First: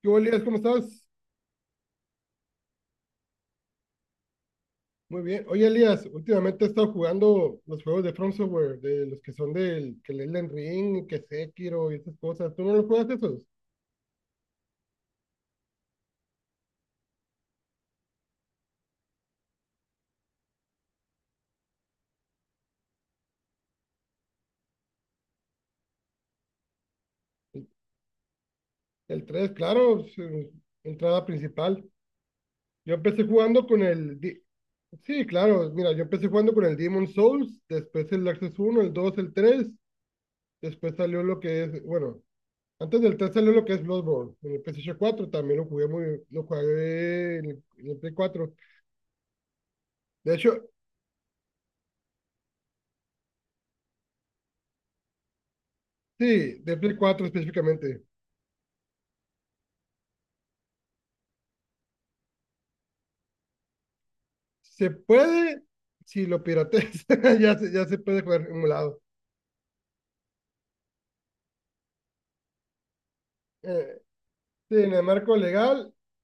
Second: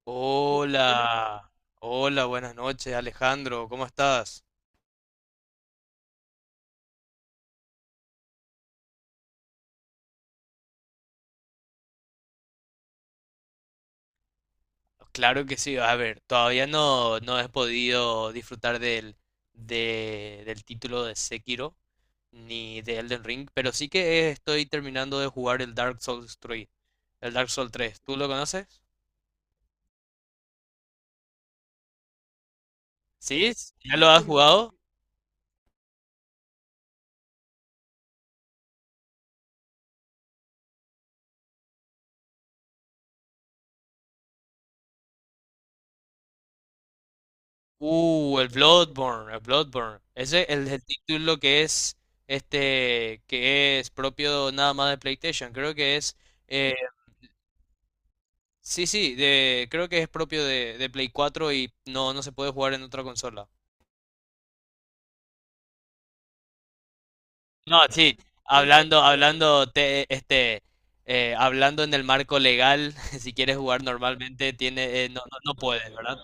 ¿Qué hubo, Elías? ¿Cómo estás? Hola, hola, buenas noches, Alejandro, ¿cómo estás? Muy bien. Oye, Elías, últimamente he estado jugando los juegos de From Software, de los que son del que el Elden Ring, que Sekiro y esas cosas. ¿Tú no los juegas esos? Claro que sí, a ver, todavía no, he podido disfrutar del título de Sekiro ni de Elden Ring, pero sí que estoy terminando de jugar el Dark Souls 3, el Dark El, Souls tres. ¿Tú lo conoces? el 3, claro, su entrada principal. Yo empecé ¿Sí? jugando con ¿Ya lo el... has Di- jugado? Sí, claro, mira, yo empecé jugando con el Demon Souls, después el Access uno, el 2, el 3, después salió lo que es, bueno, antes del 3 salió lo que es Bloodborne, en el PlayStation 4 también lo jugué muy, lo jugué en el Play Uh, el 4. Bloodborne, el Bloodborne, De ese es hecho, el título que es, que es propio nada más de PlayStation, creo que es... sí, eh, de Play 4 específicamente. Sí, sí, creo que es propio de Play 4 y no, no se puede jugar en otra consola. Se puede, si lo pirateas, No, ya se sí, puede jugar emulado. hablando, hablando, te- este, hablando en el marco legal, si quieres jugar Eh, normalmente, sí, en el tiene, marco no puedes, legal, ¿verdad?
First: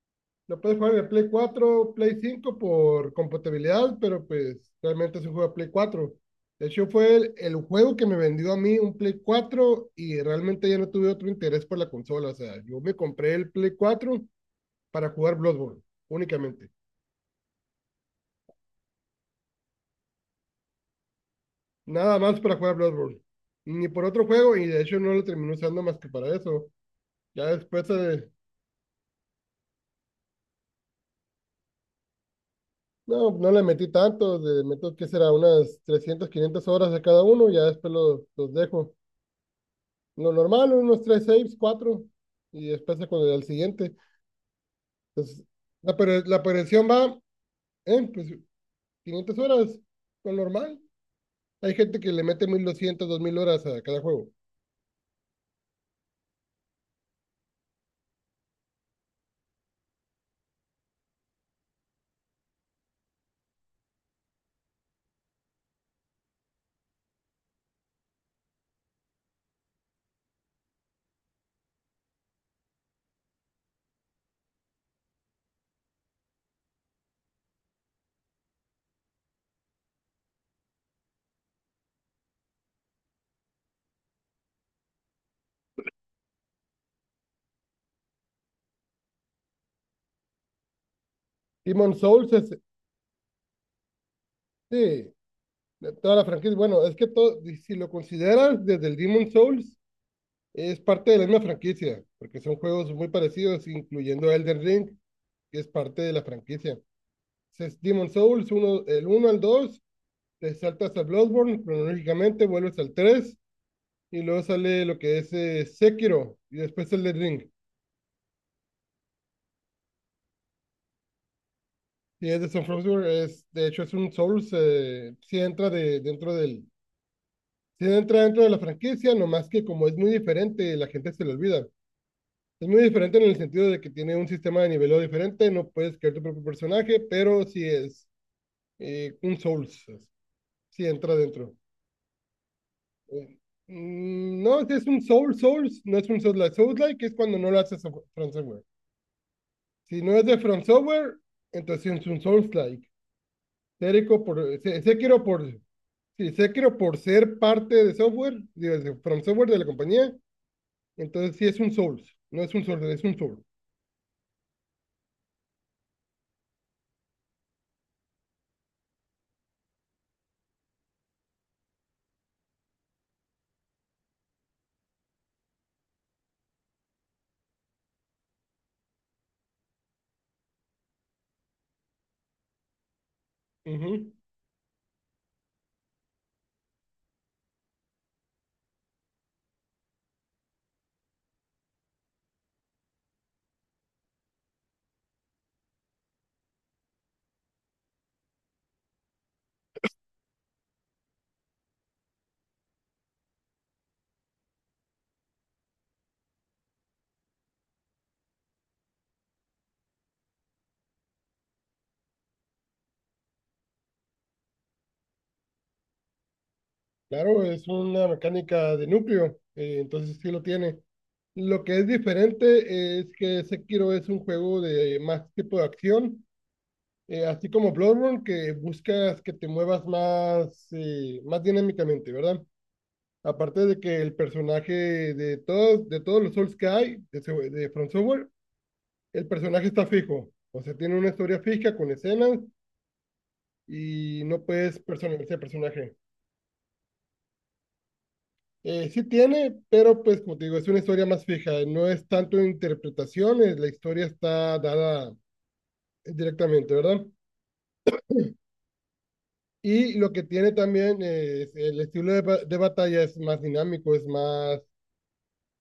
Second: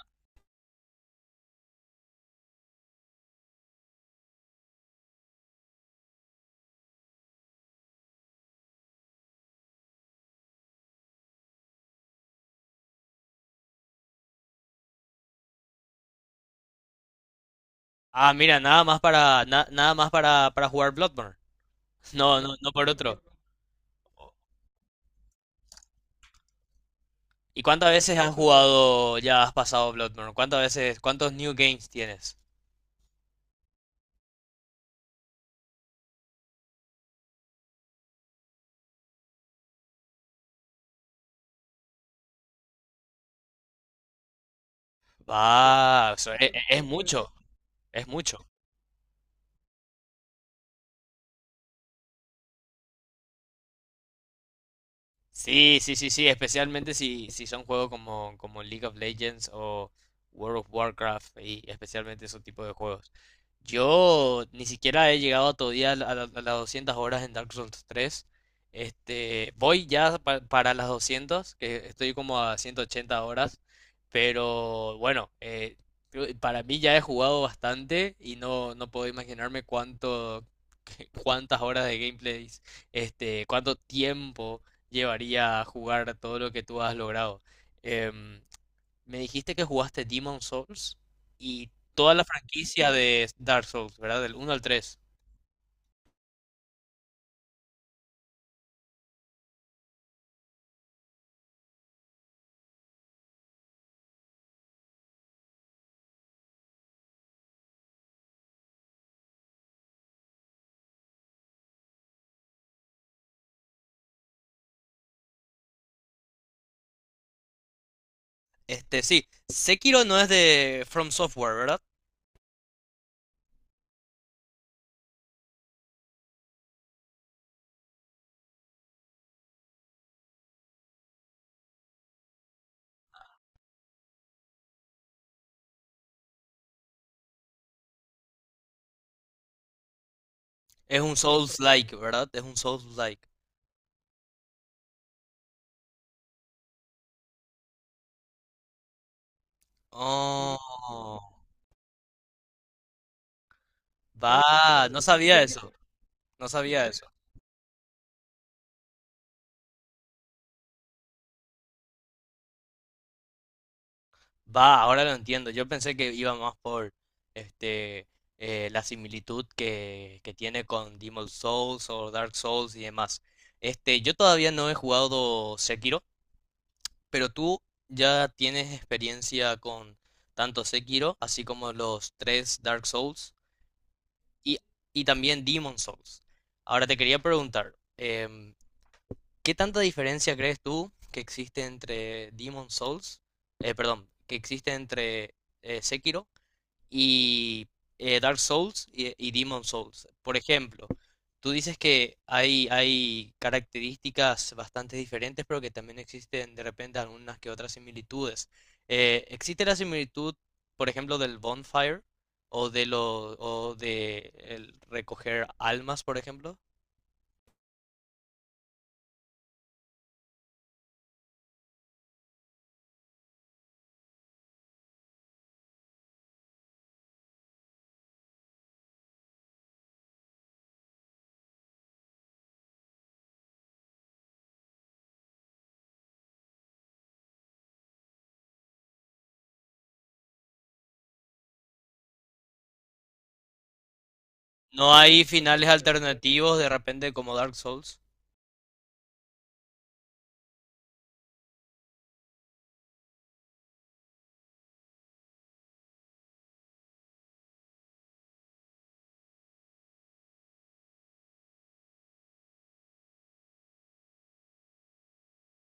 lo puedes jugar de Play 4, Play 5 por compatibilidad, pero pues realmente se juega Play 4. De hecho, fue el juego que me vendió a mí un Play 4 y realmente ya no tuve otro interés por la consola. O sea, yo me compré el Play 4 para jugar Bloodborne, únicamente. Ah, mira, nada más para jugar Bloodborne. Nada más No, no, para no jugar por Bloodborne. otro. Ni por otro juego, y de hecho no lo terminé usando más que para eso. Ya ¿Y después, cuántas veces has jugado, ya has pasado Bloodborne? ¿Cuántas veces, cuántos new games tienes? No le metí tanto, le meto, ¿qué será? Unas 300, 500 horas a cada uno, ya después los dejo. Lo normal, unos 3 saves, 4 y después se con el al siguiente. Entonces, la, Ah, per- eso la es perdición va, mucho, es pues mucho. 500 horas, lo normal. Hay gente que le mete 1200, 2000 horas a cada juego. Sí, sí, sí, sí, especialmente si son juegos como, como League of Legends o World of Warcraft y especialmente esos tipos de juegos. Yo ni siquiera he llegado todavía a las 200 horas en Dark Souls 3. Este, voy ya para las 200, que estoy como a 180 horas, pero bueno, para mí ya he jugado bastante y no, no puedo imaginarme cuánto, cuántas horas de gameplays, cuánto tiempo llevaría a jugar todo lo que tú has logrado. Em, Me dijiste que jugaste Demon Souls y Demon toda la Souls es, franquicia de Dark Souls, ¿verdad? Del uno al tres. sí, de toda la franquicia. Bueno, es que todo, si lo consideras desde el Demon Souls, es parte de la misma franquicia, porque son juegos muy parecidos, incluyendo Elden Ring, que es parte de la franquicia. Es Demon Souls, uno, el uno al dos, te saltas a Bloodborne, cronológicamente vuelves al 3 y luego sale lo que es Sekiro, y después el Elden Ring. Este, sí, Sekiro no es de From Software, ¿verdad? Y es de Son Software, es, de hecho es un Souls, sí entra dentro de la franquicia, nomás que como es muy diferente, la gente se le olvida. Es muy diferente en el sentido de que tiene un sistema de niveleo diferente, no puedes crear tu propio personaje, pero sí es un Souls, pues, sí Es entra un dentro. Souls-like, ¿verdad? Es un Souls-like. Eh, no, si es un Souls, no es un Souls-like. Souls-like es cuando no lo haces a From Software. Si no es de From Software, Oh, entonces sí es un Souls-like. Sekiro por, va, se- no sabía por, eso, sí, no Sekiro sabía por eso. ser parte de software, digo, de From Software de la compañía, entonces sí es un Souls, no es un Souls, es un Soul. Va, ahora lo entiendo. Yo pensé que iba más por este la similitud que tiene con Demon Souls o Dark Souls y demás. Este, yo todavía no he jugado Sekiro, pero tú ya tienes experiencia con tanto Sekiro, así como los tres Dark Souls Ujú. y, y también Demon Souls. Ahora te quería preguntar, ¿qué tanta diferencia crees tú que existe entre Demon Souls, perdón, que existe entre Sekiro y Dark Souls y Demon Souls? Por ejemplo, tú dices que hay características bastante diferentes, pero que también existen de repente algunas que otras similitudes. ¿Existe la similitud, por ejemplo, del bonfire o de el recoger almas, por ejemplo? Claro, es una mecánica de núcleo, entonces sí lo tiene. Lo que es diferente es que Sekiro es un juego de más tipo de acción, así como Bloodborne, que buscas que te muevas más, más dinámicamente, ¿verdad? Aparte de que el personaje de todos los Souls que hay, de From Software, el personaje está fijo, o sea, tiene una historia fija con escenas y no puedes ¿No hay personalizar el finales personaje. alternativos de repente como Dark Souls? Sí tiene, pero pues como te digo, es una historia más fija, no es tanto interpretaciones, la historia está dada directamente, ¿verdad? Y lo que tiene también, es el estilo de, de batalla, es más dinámico, es más,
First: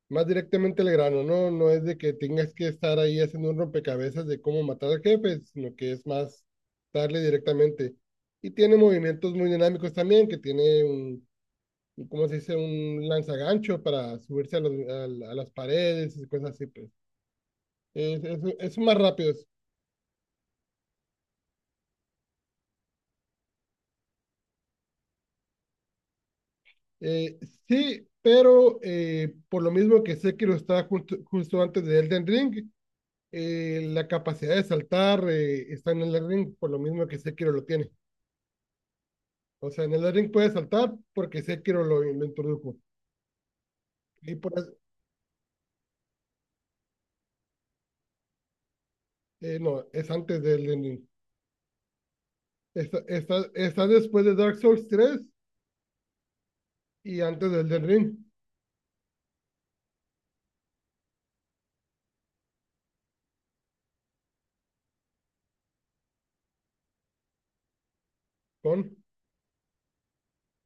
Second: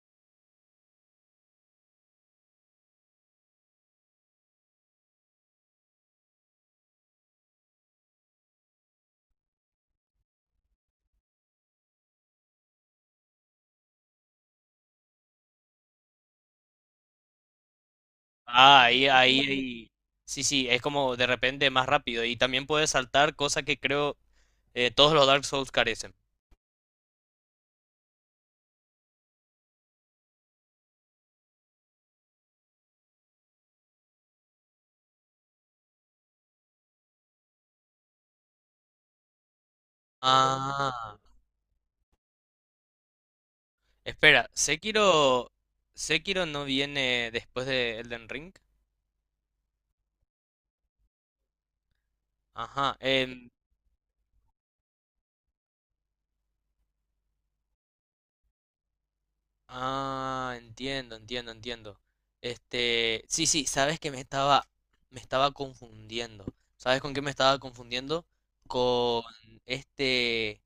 más directamente al grano, ¿no? No es de que tengas que estar ahí haciendo un rompecabezas de cómo matar al jefe, sino que es más darle directamente. Y tiene movimientos muy dinámicos también, que tiene ¿cómo se dice? Un lanzagancho para subirse a, a las paredes y cosas así, pues. Es Ah, más ahí, rápido. ahí, ahí. Sí, sí, es como de repente más rápido y también puedes saltar, cosa que creo eh, todos los Dark Souls carecen. Eh, sí, pero por lo mismo que Sekiro está justo antes de Elden Ring, la capacidad de saltar, está en Elden Ring, por lo mismo que Sekiro lo tiene. O sea, en Elden Ring puede saltar Ah, porque Sekiro lo introdujo. Y espera, por eso- Sekiro, Sekiro no viene después de Elden Ring. No, es antes de Elden Ring. Ajá, Está después de Dark Souls 3 y antes de Elden Ring, ah, entiendo, entiendo, entiendo. Este, sí, sí, sabes que me estaba confundiendo. ¿Sabes con qué me estaba confundiendo? con Con este,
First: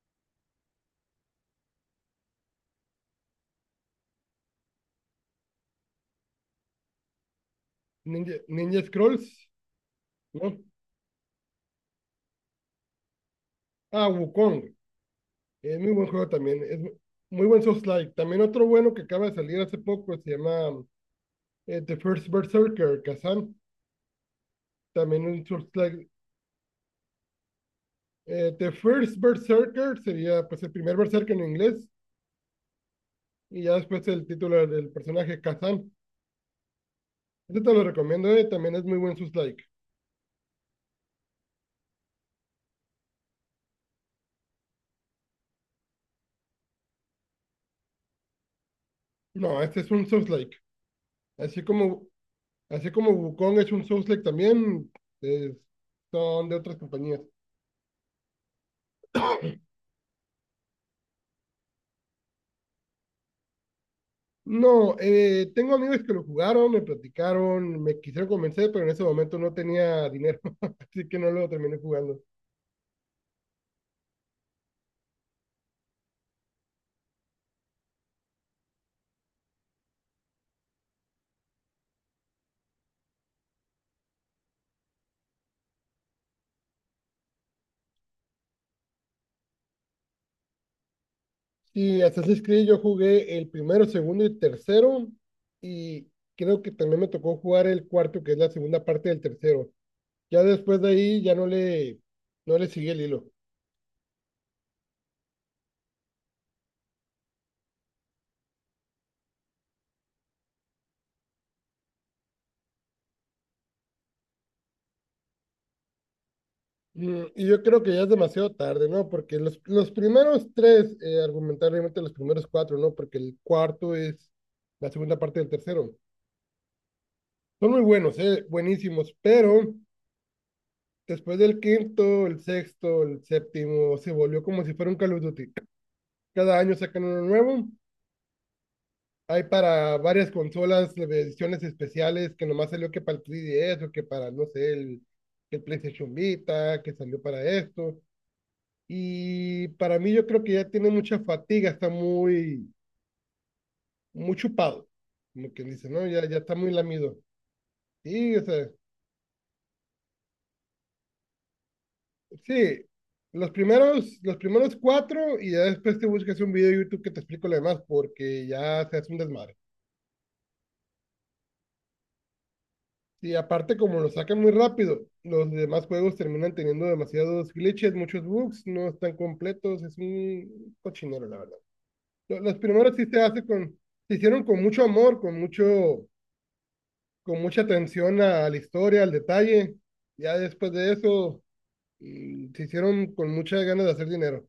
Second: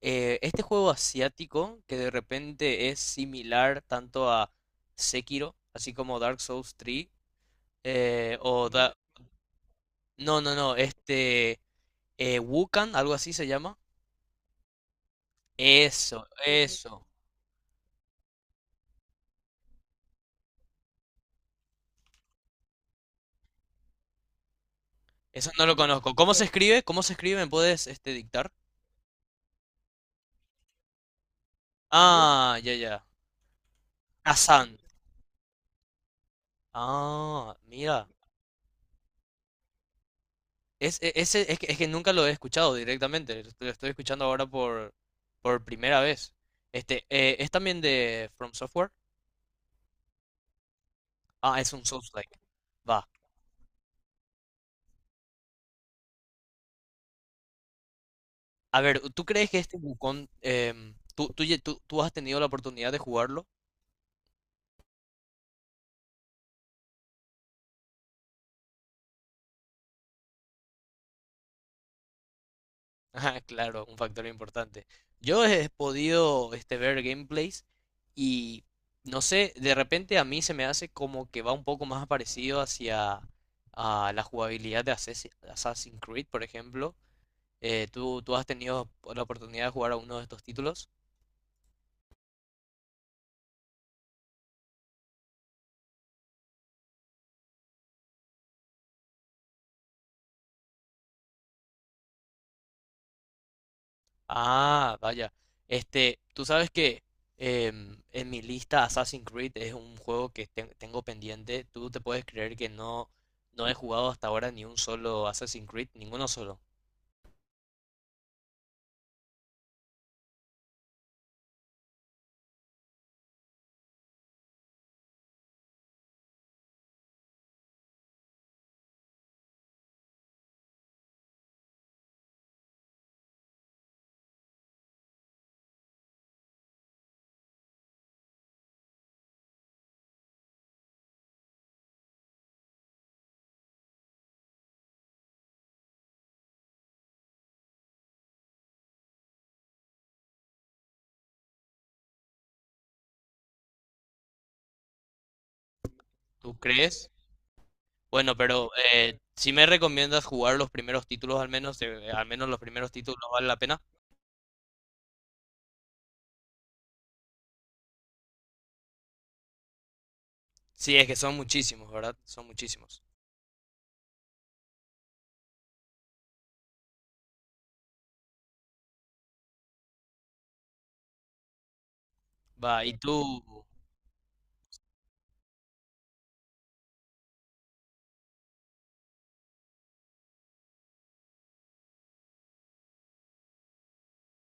este juego asiático que de repente es similar tanto a Sekiro, así como Dark Souls 3, eh, o, Ninja Scrolls, no, no, ¿no? no, Wukan, algo así se llama. Ah, Wukong. Es muy buen juego Eso, también. Es eso. muy buen Souls-like. También otro bueno que acaba de salir hace poco se llama The First Berserker, Kazan. También un Eso no lo Souls-like. conozco. ¿Cómo se escribe? ¿Cómo se escribe? ¿Me puedes, dictar? The First Berserker sería pues el primer Berserker en inglés Ah, ya, ya. y ya después el título Hassan. del personaje Kazan. Ah, Este te lo mira. recomiendo, también es muy buen Souls-like. Ese, es que nunca lo he escuchado directamente. Lo estoy escuchando ahora por primera vez. Este, ¿es también de From Software? No, este es un Souls-like. Ah, Así es un como, Souls-like. así Va. como Wukong es un Souls-like también, es- son de otras compañías. A ver, ¿tú crees que este Wukong, tú, tú has tenido la oportunidad de jugarlo? No, tengo amigos que lo jugaron, me platicaron, me quisieron convencer, pero en ese momento no tenía dinero, así que no lo terminé jugando. Ajá, claro, un factor importante. Yo he podido ver gameplays y no sé, de repente a mí se me hace como que va un poco más parecido hacia a la jugabilidad de Assassin's Creed, por ejemplo. ¿Tú, tú has tenido la oportunidad de jugar a uno de estos títulos? Y Assassin's Creed yo jugué el primero, segundo y tercero, y creo que también me tocó jugar el cuarto, que es la segunda parte del tercero. Ya después de ahí ya no le seguí el hilo. Ah, vaya. Este, tú sabes que en mi lista Assassin's Creed es un juego que tengo pendiente. Tú te puedes creer que no, no he jugado hasta ahora ni un solo Assassin's Creed, ninguno solo. Mm, y yo creo que ya es demasiado tarde, ¿no? Porque los primeros tres, argumentablemente los primeros cuatro, ¿no? Porque el cuarto es la segunda parte del tercero. Son muy buenos, buenísimos, pero después del quinto, el sexto, el séptimo, se volvió como si fuera un Call of Duty. Cada año sacan uno nuevo. Hay para varias consolas ediciones especiales que nomás salió que para el 3DS o que para, no sé, el PlayStation Vita, que salió para esto. Y para mí yo creo que ya tiene mucha fatiga, está muy, muy chupado, como quien dice, ¿no? Ya ¿Tú está muy crees? lamido. Bueno, Sí, o pero sea, si me recomiendas jugar los primeros títulos al menos los sí, primeros títulos vale la pena. Los primeros cuatro y ya después te buscas un video de YouTube que te explico lo demás porque ya se hace un desmadre. Sí, es que son muchísimos, ¿verdad? Son muchísimos. Y aparte como lo sacan muy rápido, los demás juegos terminan teniendo demasiados glitches, muchos bugs, no están completos, es un cochinero la verdad. Los Va, ¿y primeros sí tú? Se hicieron con mucho amor, con mucho, con mucha atención a la historia, al detalle. Ya después de eso, mm, se hicieron con muchas ganas de hacer dinero.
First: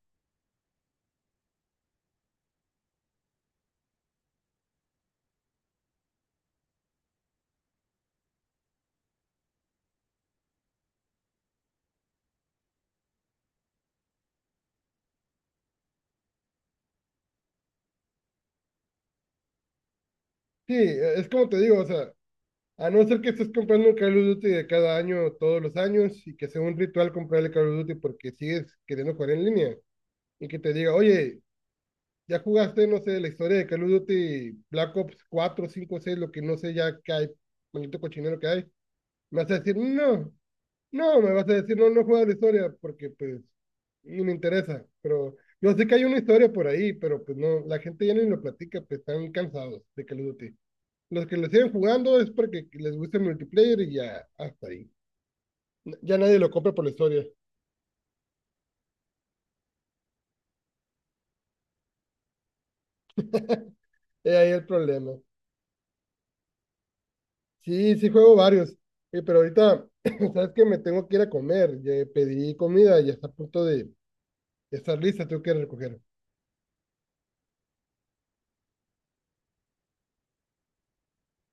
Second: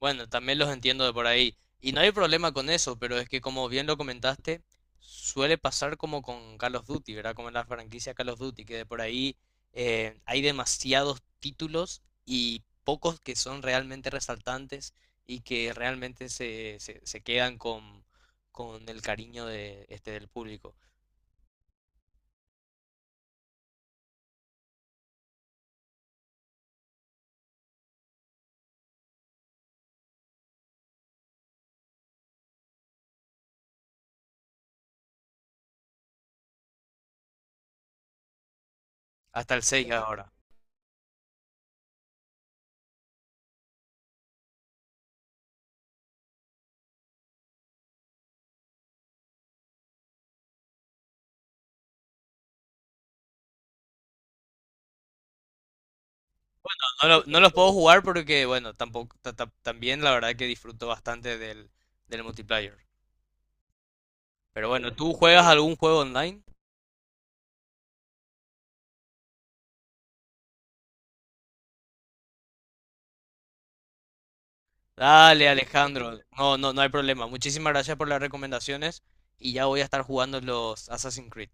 Bueno, también los entiendo de por ahí. Y no hay problema con eso, pero es que como bien lo comentaste, suele pasar como con Call of Duty, ¿verdad? Como en la franquicia Call of Duty, que de por ahí hay demasiados títulos y pocos que son realmente resaltantes y que realmente se quedan con el cariño de, del Sí, público. Es como te digo, o sea, a no ser que estés comprando un Call of Duty de cada año, todos los años, y que sea un ritual comprarle Call of Duty porque sigues queriendo jugar en línea, y que te diga, oye, ya jugaste, no sé, la historia de Call of Duty, Black Ops 4, 5, 6, lo que no sé ya que hay, maldito cochinero que hay, me vas Hasta a el decir, 6 ahora. no, no, me vas a decir, no, no juegas la historia porque pues ni me interesa, pero yo sé que hay una historia por ahí, pero pues no, la gente ya ni lo platica, pues están cansados de Call of Duty. Los que lo siguen jugando es porque les gusta el multiplayer y ya hasta ahí. Ya nadie lo compra por la No, historia. No los puedo jugar porque, bueno, tampoco, también la verdad que disfruto bastante del, del multiplayer. Es ahí el Pero bueno, problema. ¿tú juegas algún juego online? Sí, sí juego varios. Pero ahorita, sabes que me tengo que ir a comer. Ya pedí comida, ya está a punto de ya estar lista. Tengo Dale, que ir a recoger. Alejandro. No, no, no hay problema. Muchísimas gracias por las recomendaciones y ya voy a estar jugando los Assassin's Creed.